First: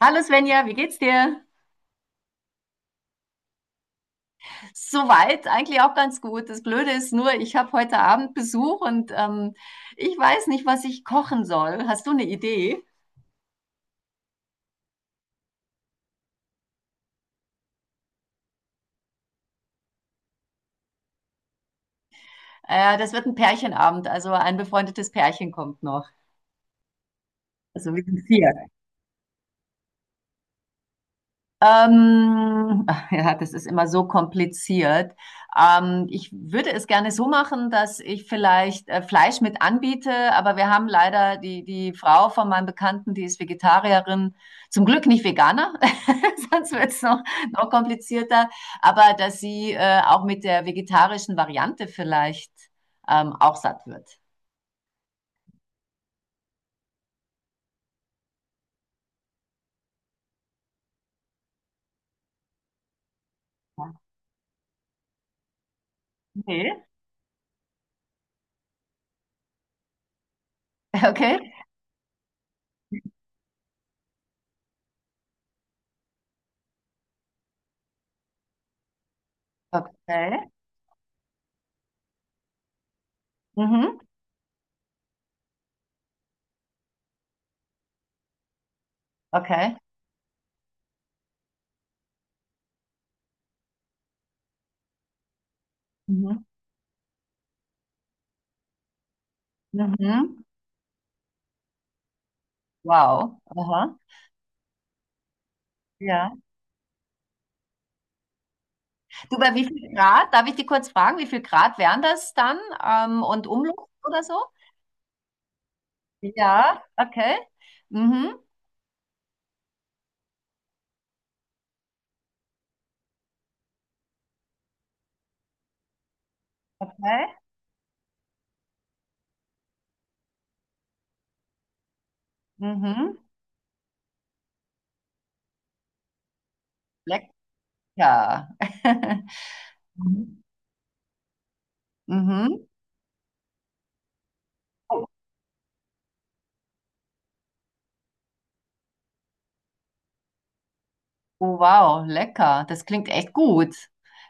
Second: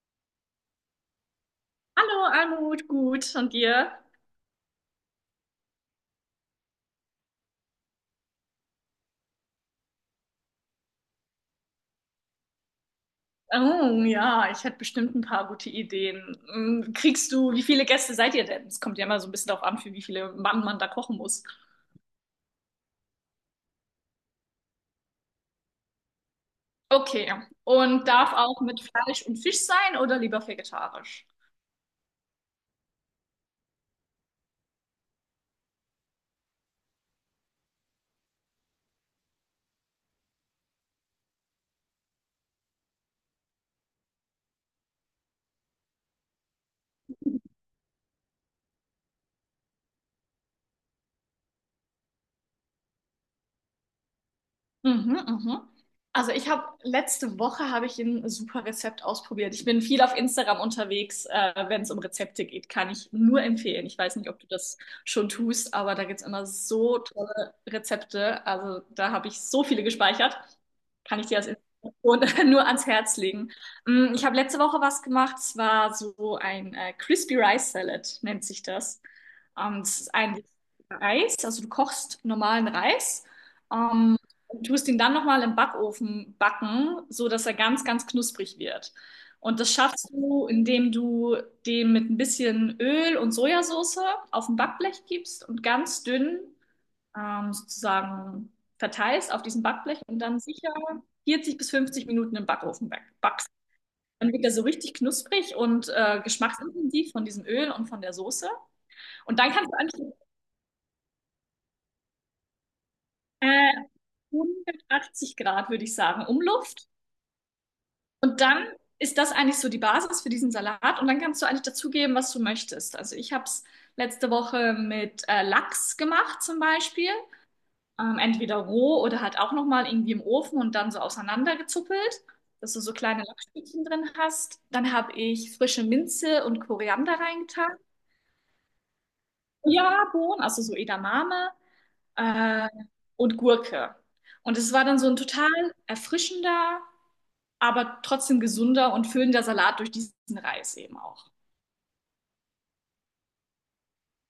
Hallo Svenja, wie geht's dir? Hallo, Almut, gut. Und dir? Soweit eigentlich auch ganz gut. Das Blöde ist nur, ich habe heute Abend Besuch und ich weiß nicht, was ich kochen soll. Hast du eine Idee? Oh, ja, ich hätte bestimmt ein paar gute Ideen. Wie viele Gäste seid ihr denn? Es kommt ja immer so ein bisschen darauf an, für wie viele Mann man da kochen muss. Das wird ein Pärchenabend, also ein befreundetes Pärchen kommt noch. Okay, Also wir und sind darf vier. auch mit Fleisch und Fisch sein oder lieber vegetarisch? Ähm, ja, das ist immer so kompliziert. Ich würde es gerne so machen, dass ich vielleicht Fleisch mit anbiete, aber wir haben leider die Frau von meinem Bekannten, die ist Vegetarierin, zum Glück nicht Veganer, sonst wird es noch, noch komplizierter, aber dass sie auch mit der vegetarischen Variante vielleicht auch satt wird. Mhm, mhm. Also ich habe letzte Woche habe ich ein super Rezept ausprobiert. Ich bin viel auf Instagram unterwegs, wenn es um Rezepte geht, kann ich nur empfehlen. Ich weiß nicht, ob du das schon tust, aber da gibt's immer Okay. so tolle Rezepte. Also da habe ich so viele gespeichert. Kann ich dir Okay. als Inspiration nur ans Herz legen. Ich habe letzte Woche was gemacht. Es war so ein Crispy Rice Salad, nennt sich das. Es ist eigentlich Okay. Reis, also du kochst normalen Reis. Mhm. Ähm, und tust ihn dann nochmal im Backofen backen, so dass er ganz, ganz knusprig wird. Und das Okay. schaffst du, indem du dem mit ein bisschen Öl und Sojasauce auf ein Backblech gibst und ganz dünn Mhm. Sozusagen verteilst auf diesem Backblech und dann Mhm. sicher 40 bis 50 Minuten im Backofen Wow. backst. Aha. Dann wird er so richtig knusprig und Ja. geschmacksintensiv von diesem Öl und von der Soße. Du, Und dann bei wie kannst du viel eigentlich. Grad? Darf ich dich kurz fragen, wie viel Grad wären das dann? Und äh, Umluft oder so? 180 Grad, würde ich sagen, Ja, Umluft. okay. Mhm, Und dann ist das eigentlich so die Basis für diesen Salat. Und dann kannst du eigentlich dazugeben, was du möchtest. Also ich habe es letzte Woche mit Lachs gemacht zum Beispiel. okay. Entweder roh oder halt auch nochmal irgendwie im Ofen und dann so auseinandergezuppelt, dass du so Mhm. kleine Lachsstückchen drin hast. Dann habe ich frische Minze und Koriander reingetan. Lecker. Ja, Bohnen, Mhm. also so Edamame Mhm. äh, und Gurke. Und es war dann Oh, so ein total erfrischender, aber trotzdem gesunder und füllender Salat durch diesen Reis eben auch. wow, lecker. Das klingt echt gut.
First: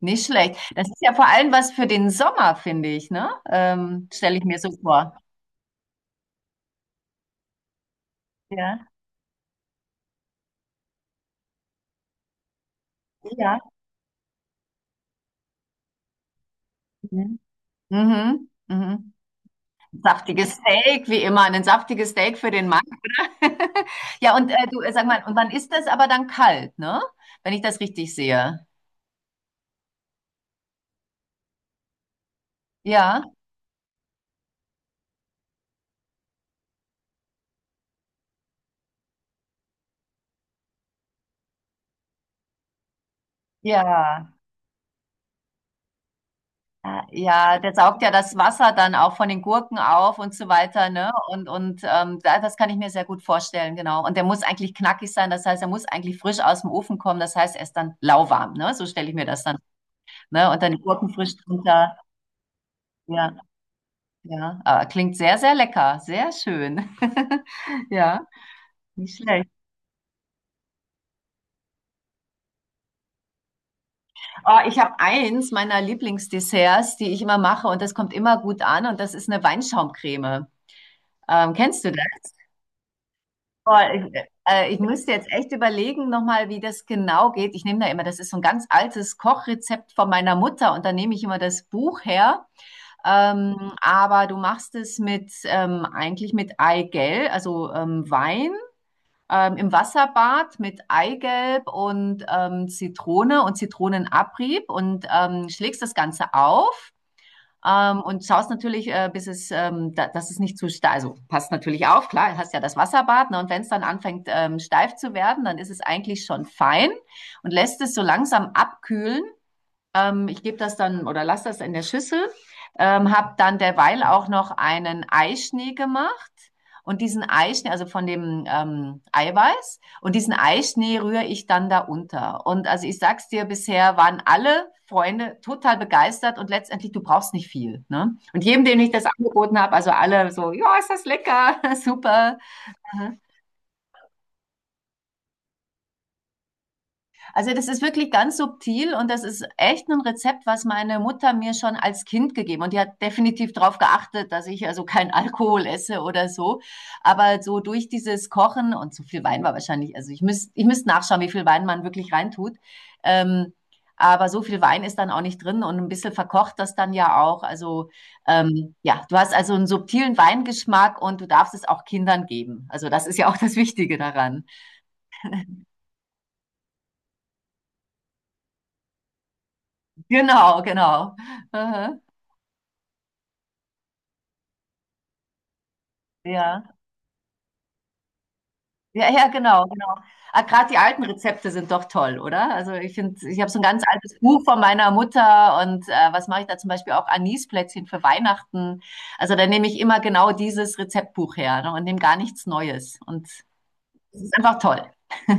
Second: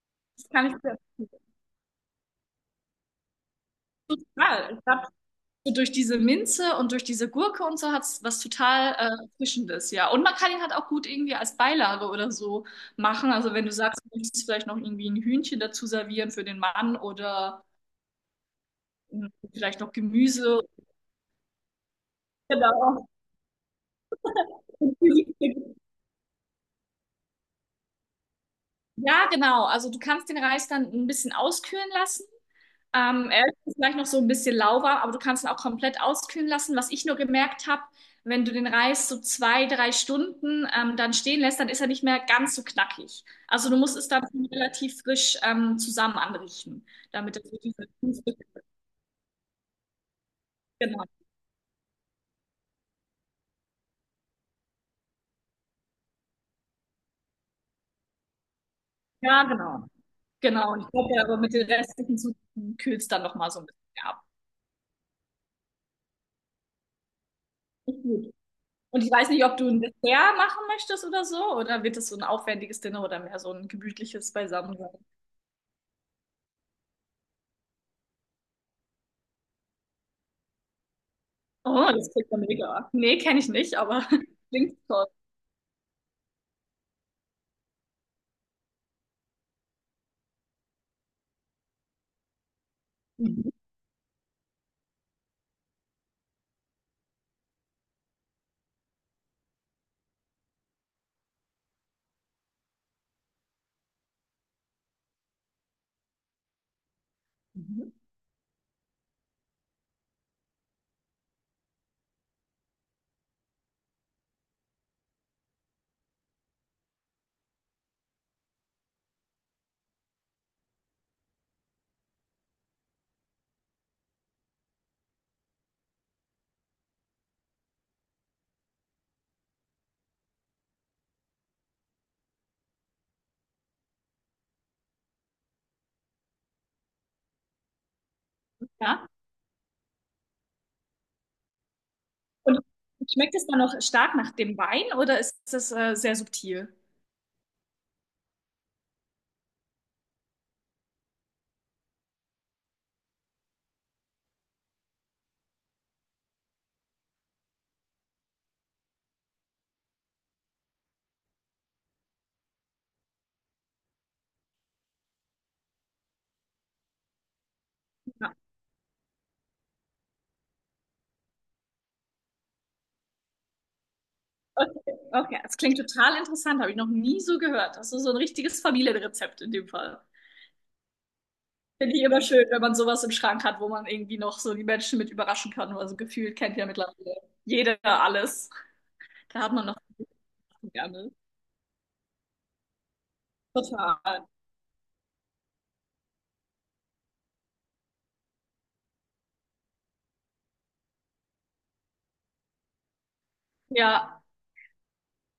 Nicht Das schlecht. kann ich Das sehr ist ja vor allem was für den Sommer, finde ich, ne? Stelle ich mir so total. Ich glaube, vor. so durch diese Minze und durch diese Gurke und so hat es was Ja, total Frischendes, ja. Und man kann ihn halt auch gut irgendwie als Beilage oder so machen. Also ja. wenn du sagst, du möchtest vielleicht noch irgendwie ein Hühnchen dazu servieren für den Mann Mhm. oder Mhm. Mhm. mh, vielleicht noch Saftiges Gemüse. Steak, wie immer. Ein saftiges Steak für den. Genau. Ja, und du, sag mal, und wann ist das aber dann kalt, ne? Wenn ich das richtig sehe. Ja, genau. Also du kannst den Reis dann ein bisschen auskühlen lassen. Ja, Er ist vielleicht noch so ein bisschen lauwarm, aber du kannst ihn auch komplett auskühlen lassen. Was ich nur gemerkt habe, wenn du den Reis so 2, 3 Stunden dann stehen lässt, dann ist er nicht mehr ganz so knackig. Also du musst es dann ja. schon relativ frisch zusammen anrichten, Ah, damit das ja, der wirklich saugt ja das Wasser dann auch von den Gurken auf und so weiter, genau. ne? Und das kann ich mir sehr gut vorstellen, genau. Und der muss eigentlich knackig sein, das heißt, er muss eigentlich frisch aus dem Ofen kommen, das heißt, er ist dann lauwarm, ne? So stelle ich mir das Ja, dann, genau. ne? Und dann Genau. die Und ich Gurken glaube, frisch aber mit den drunter. restlichen Zutaten kühlt es dann Ja, noch mal so ein bisschen ab. ja. Ah, klingt sehr, sehr lecker, sehr schön. Ist Ja, gut. Und ich nicht weiß nicht, schlecht. ob du ein Dessert machen möchtest oder so, oder wird es so ein aufwendiges Dinner oder mehr so ein gemütliches Oh, Beisammen? ich habe eins meiner Lieblingsdesserts, die ich immer mache und das kommt immer gut an und das ist eine Weinschaumcreme. Kennst Oh, du das das? klingt ja mega. Nee, kenne ich nicht, Oh, aber klingt ich toll. müsste jetzt echt überlegen nochmal, wie das genau geht. Ich nehme da immer, das ist so ein ganz altes Kochrezept von meiner Mutter und da nehme ich immer das Buch her. Mhm. Aber du machst es mit eigentlich mit Eigelb, also Wein im Wasserbad mit Eigelb und Zitrone und Zitronenabrieb und schlägst das Ganze auf. Mhm. Und schaust natürlich, dass es nicht zu steif, also passt natürlich auf, klar, hast ja das Wasserbad, ne, und wenn es dann anfängt steif zu werden, dann ist es eigentlich schon fein und lässt es so langsam abkühlen. Ich gebe das dann oder lasse das in der Schüssel. Habe dann derweil auch noch einen Eischnee gemacht. Und diesen Eischnee, also von dem Eiweiß, und diesen Eischnee rühre ich dann da unter. Und also ich sag's dir, bisher waren alle Freunde total begeistert und letztendlich, du brauchst nicht viel. Ne? Und jedem, dem ich das Ja. angeboten habe, also alle so, ja, ist das lecker, super. Und schmeckt es dann noch stark nach dem Wein oder ist es sehr subtil? Also das ist wirklich ganz subtil und das ist echt ein Rezept, was meine Mutter mir schon als Kind gegeben und die hat definitiv darauf geachtet, dass ich also keinen Alkohol esse oder so. Aber so durch dieses Kochen und so viel Wein war wahrscheinlich, also ich müsst nachschauen, wie viel Wein man wirklich reintut. Ähm, aber so viel Wein ist dann auch nicht drin und ein bisschen verkocht das dann ja auch. Also Ja. Ja, du hast also einen subtilen Weingeschmack und du darfst es auch Kindern geben. Also das ist ja auch das Wichtige daran. Okay. Okay, das klingt total interessant, habe ich noch nie so gehört. Das ist so ein richtiges Familienrezept in dem Fall. Genau, genau. Finde Aha. ich immer schön, wenn man sowas im Schrank hat, wo man irgendwie noch so die Menschen mit überraschen kann. Also gefühlt kennt Ja. ja mittlerweile jeder alles. Ja, ja, Da hat genau, man noch genau. Ah, gerade die alten gerne. Rezepte sind doch toll, oder? Also ich finde, ich habe so ein ganz Total. altes Buch von meiner Mutter und was mache ich da zum Beispiel auch Anisplätzchen für Weihnachten. Also da nehme ich immer genau dieses Rezeptbuch her, ne, und nehme gar nichts Neues. Und es Ja. ist einfach toll.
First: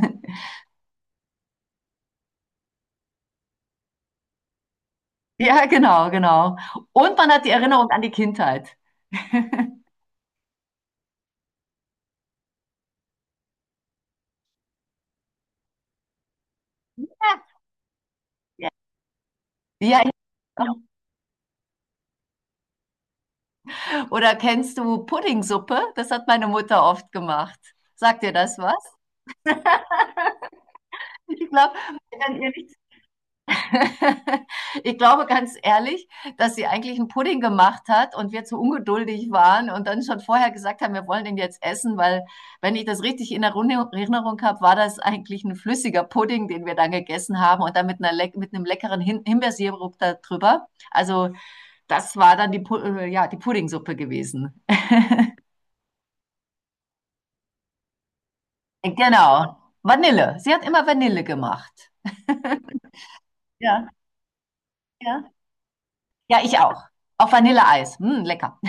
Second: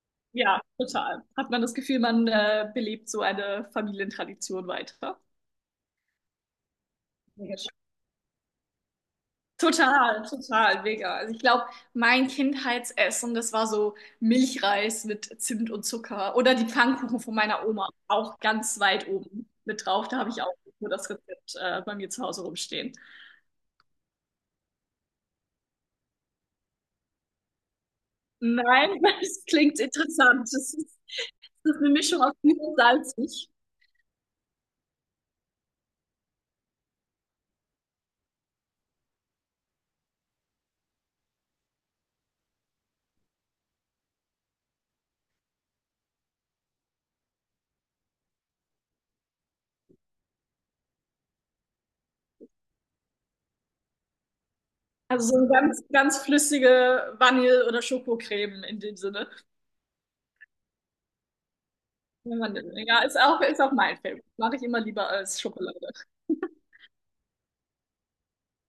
Ja, total. Hat man das Gefühl, man belebt so eine Familientradition weiter. Ja, genau, genau. Und man hat die Mega schön. Erinnerung an die Kindheit. Total, total, mega. Also ich glaube, mein Kindheitsessen, das war so Milchreis mit Zimt und Zucker oder die Pfannkuchen von meiner Oma, auch Ja, ganz weit oben mit ja. drauf. Da habe ich auch nur das Rezept bei mir zu Hause rumstehen. Oder kennst du Puddingsuppe? Das hat meine Mutter oft gemacht. Sagt dir das was? Nein, das klingt interessant. Das ist, das Ich glaube, ist eine Mischung aus wenn ihr süß nicht und salzig. ich glaube ganz ehrlich, dass sie eigentlich einen Pudding gemacht hat und wir zu ungeduldig waren und dann schon vorher gesagt haben: „Wir wollen den jetzt essen“, weil wenn ich das richtig in Erinnerung habe, war das eigentlich ein flüssiger Pudding, den wir dann gegessen haben und dann mit 'ner leck mit 'nem leckeren Himbeersirup da drüber. Also, das war dann die Pu ja, die Puddingsuppe gewesen. Also so eine ganz, ganz flüssige Vanille- oder Schokocreme in dem Sinne. Genau, Vanille. Sie hat immer Vanille gemacht. Ja, Mandeln. Ja, ist auch Ja, mein Film. Mache ich immer lieber ja. als Schokolade. Ja, ich auch. Auf Vanilleeis. Hm, lecker.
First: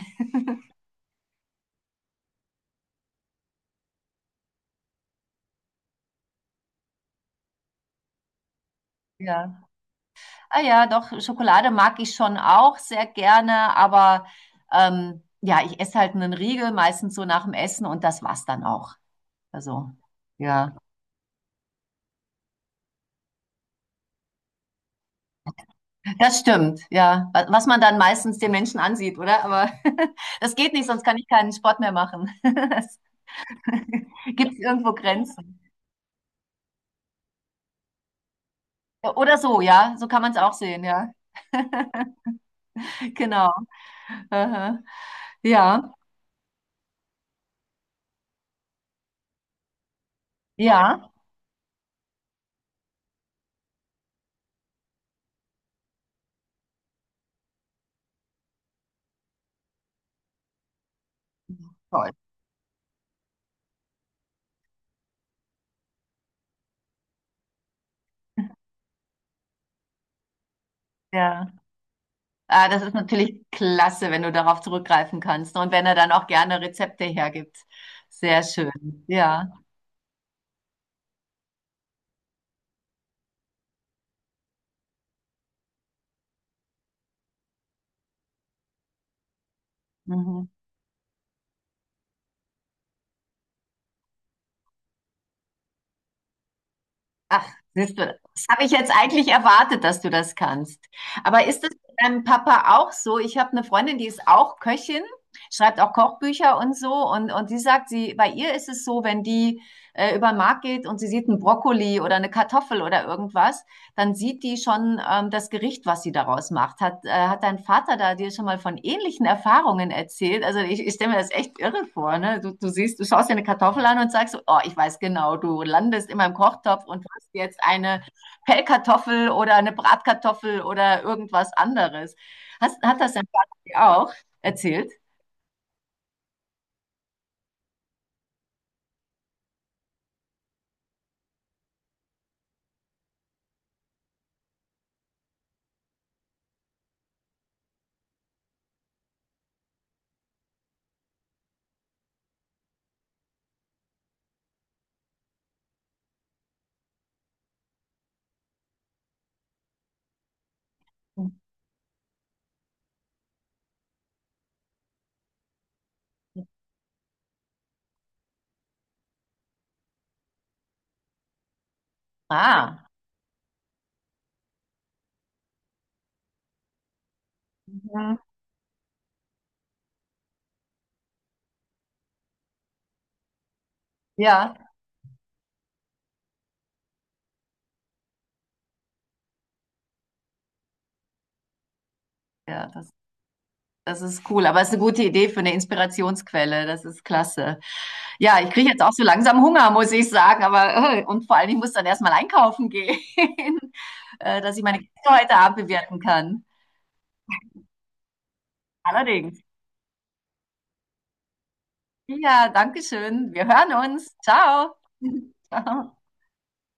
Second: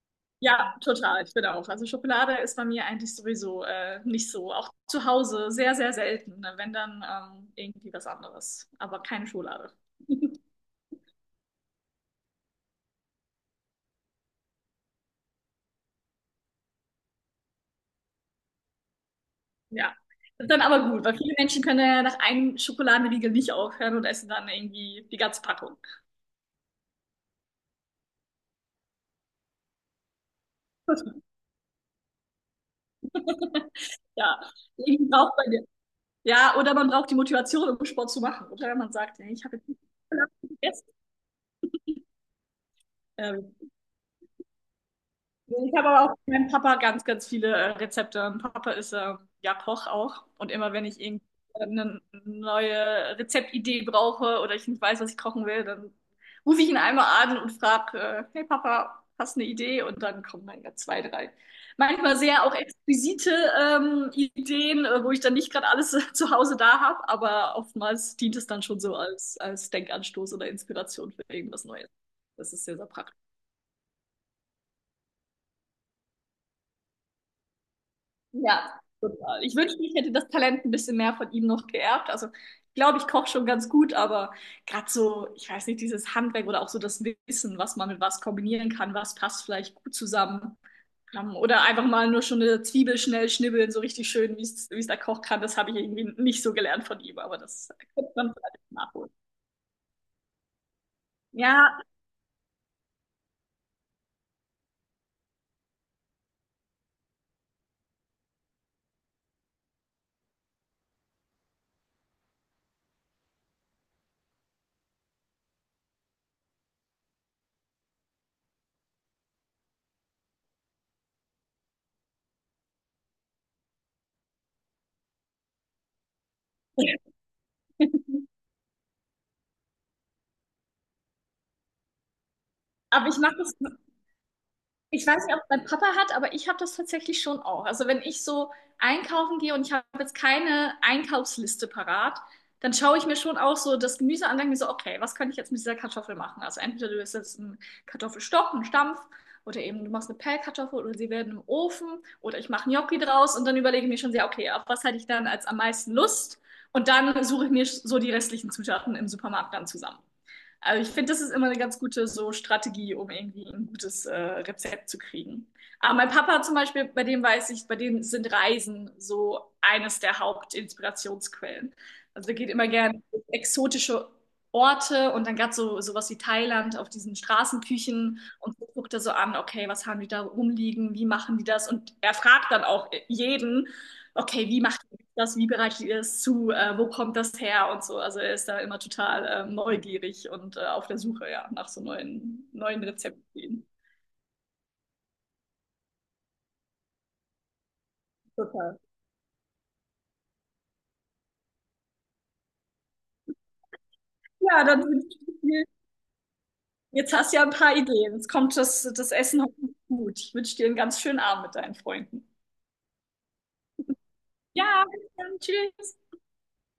Ja, total. Ich bin auch. Also Schokolade ist bei mir eigentlich sowieso nicht so. Auch zu Hause sehr, sehr selten. Ne? Wenn dann irgendwie was anderes. Aber keine Ja. Schokolade. Ah ja, doch, Schokolade mag ich schon auch sehr gerne, aber ja, ich esse halt einen Riegel, meistens so nach dem Essen und das war's dann auch. Also, Ja. Das ist dann ja, aber gut, weil viele Menschen können ja nach einem Schokoladenriegel nicht aufhören und essen dann irgendwie die ganze Packung. das stimmt, ja. Was man dann meistens den Menschen ansieht, oder? Aber das geht nicht, sonst kann ich keinen Sport mehr machen. Es Ja. gibt irgendwo Irgendwie braucht man Grenzen? den. Ja, oder man braucht die Motivation, um Sport zu machen. Oder man sagt, hey, Oder ich habe so, jetzt nicht ja, so kann man es auch sehen, gegessen. ja. Genau. Ähm, Aha. Ich habe Ja, aber auch von meinem Papa ganz, ganz viele Rezepte. Mein Papa ist ja Koch auch. Und immer wenn ich ja. irgendwie eine neue Rezeptidee brauche oder ich nicht weiß, was ich kochen will, dann rufe ich ihn einmal an und frage, hey Papa, hast du eine Idee? Und dann kommen dann ja zwei, drei. Toll. Manchmal sehr auch exquisite Ideen, wo ich dann nicht gerade alles zu Hause da habe, aber oftmals dient es dann schon so als Denkanstoß oder Inspiration für Ja. irgendwas Neues. Das ist Ah, sehr, das sehr ist praktisch. natürlich klasse, wenn du darauf zurückgreifen kannst und wenn er dann auch gerne Rezepte hergibt. Sehr Ja, schön. total. Ja. Ich wünschte, ich hätte das Talent ein bisschen mehr von ihm noch geerbt. Also, ich glaube, ich koche schon ganz gut, aber gerade so, ich weiß nicht, dieses Handwerk oder auch so das Wissen, was man mit was kombinieren kann, was passt vielleicht gut Mhm. zusammen. Oder einfach mal nur schon eine Zwiebel schnell schnibbeln, so richtig schön, wie es der Koch kann. Das habe ich irgendwie nicht so gelernt von ihm, aber Ach, das siehst du, könnte man das habe ich vielleicht jetzt nachholen. eigentlich erwartet, dass du das kannst. Aber ist das Ja, bei deinem Papa auch so? Ich habe eine Freundin, die ist auch Köchin, schreibt auch Kochbücher und so und die sagt, sie bei ihr ist es so, wenn die über den Markt geht und sie sieht einen Brokkoli oder eine Kartoffel oder irgendwas, dann sieht die schon das Gericht, was sie daraus macht. Hat dein Vater da dir schon mal von ähnlichen Erfahrungen erzählt? Also ich stelle mir das echt irre vor, ne? Du siehst, du schaust dir eine Kartoffel an und sagst, oh, ich weiß genau, du landest in meinem Kochtopf und hast jetzt eine Pellkartoffel oder eine Bratkartoffel oder irgendwas anderes. Hat aber das ich dein mache das. Vater dir auch erzählt? Ich weiß nicht, ob mein Papa hat, aber ich habe das tatsächlich schon auch. Also wenn ich so einkaufen gehe und ich habe jetzt keine Einkaufsliste parat, dann schaue ich mir schon auch so das Gemüse an und denke mir so, okay, was kann ich jetzt mit dieser Kartoffel machen? Also entweder du isst jetzt einen Kartoffelstock, einen Stampf oder eben du machst eine Pellkartoffel oder sie werden im Ofen oder ich mache Gnocchi draus und dann überlege ich mir schon sehr, okay, auf was hätte ich dann als am meisten Lust? Und dann suche ich mir so die restlichen Zutaten im Supermarkt dann zusammen. Aber ich finde, das ist immer eine ganz gute so Strategie, um irgendwie ein gutes Rezept zu kriegen. Aber mein Papa zum Beispiel, bei dem weiß ich, bei dem sind Reisen so eines der Hauptinspirationsquellen. Also der geht immer Ah, gerne in exotische Orte und dann gerade so sowas wie Thailand auf diesen mhm, Straßenküchen und so guckt er so an, okay, was haben die da rumliegen, wie machen die das? Und er fragt dann auch jeden, okay, ja, wie machen das, wie bereitet ihr es zu, wo kommt das her und so. Also er ist da immer total neugierig und auf der Suche ja, nach so neuen, ja, neuen das Rezepten. Das ist cool, aber es ist eine gute Idee für eine Inspirationsquelle. Das ist klasse. Ja, ich kriege Total. jetzt auch so langsam Hunger, muss ich sagen. Aber und vor allem, ich muss dann erstmal einkaufen gehen, dass ich Ja, meine dann wünsche Kinder heute ich Abend dir, bewirten kann. jetzt hast du ja ein paar Ideen. Jetzt kommt das Allerdings. Essen hoffentlich gut. Ich wünsche dir einen ganz schönen Abend mit deinen Freunden. Ja, danke schön. Wir hören uns. Ciao. Ja, bis dann. Ciao. Tschüss.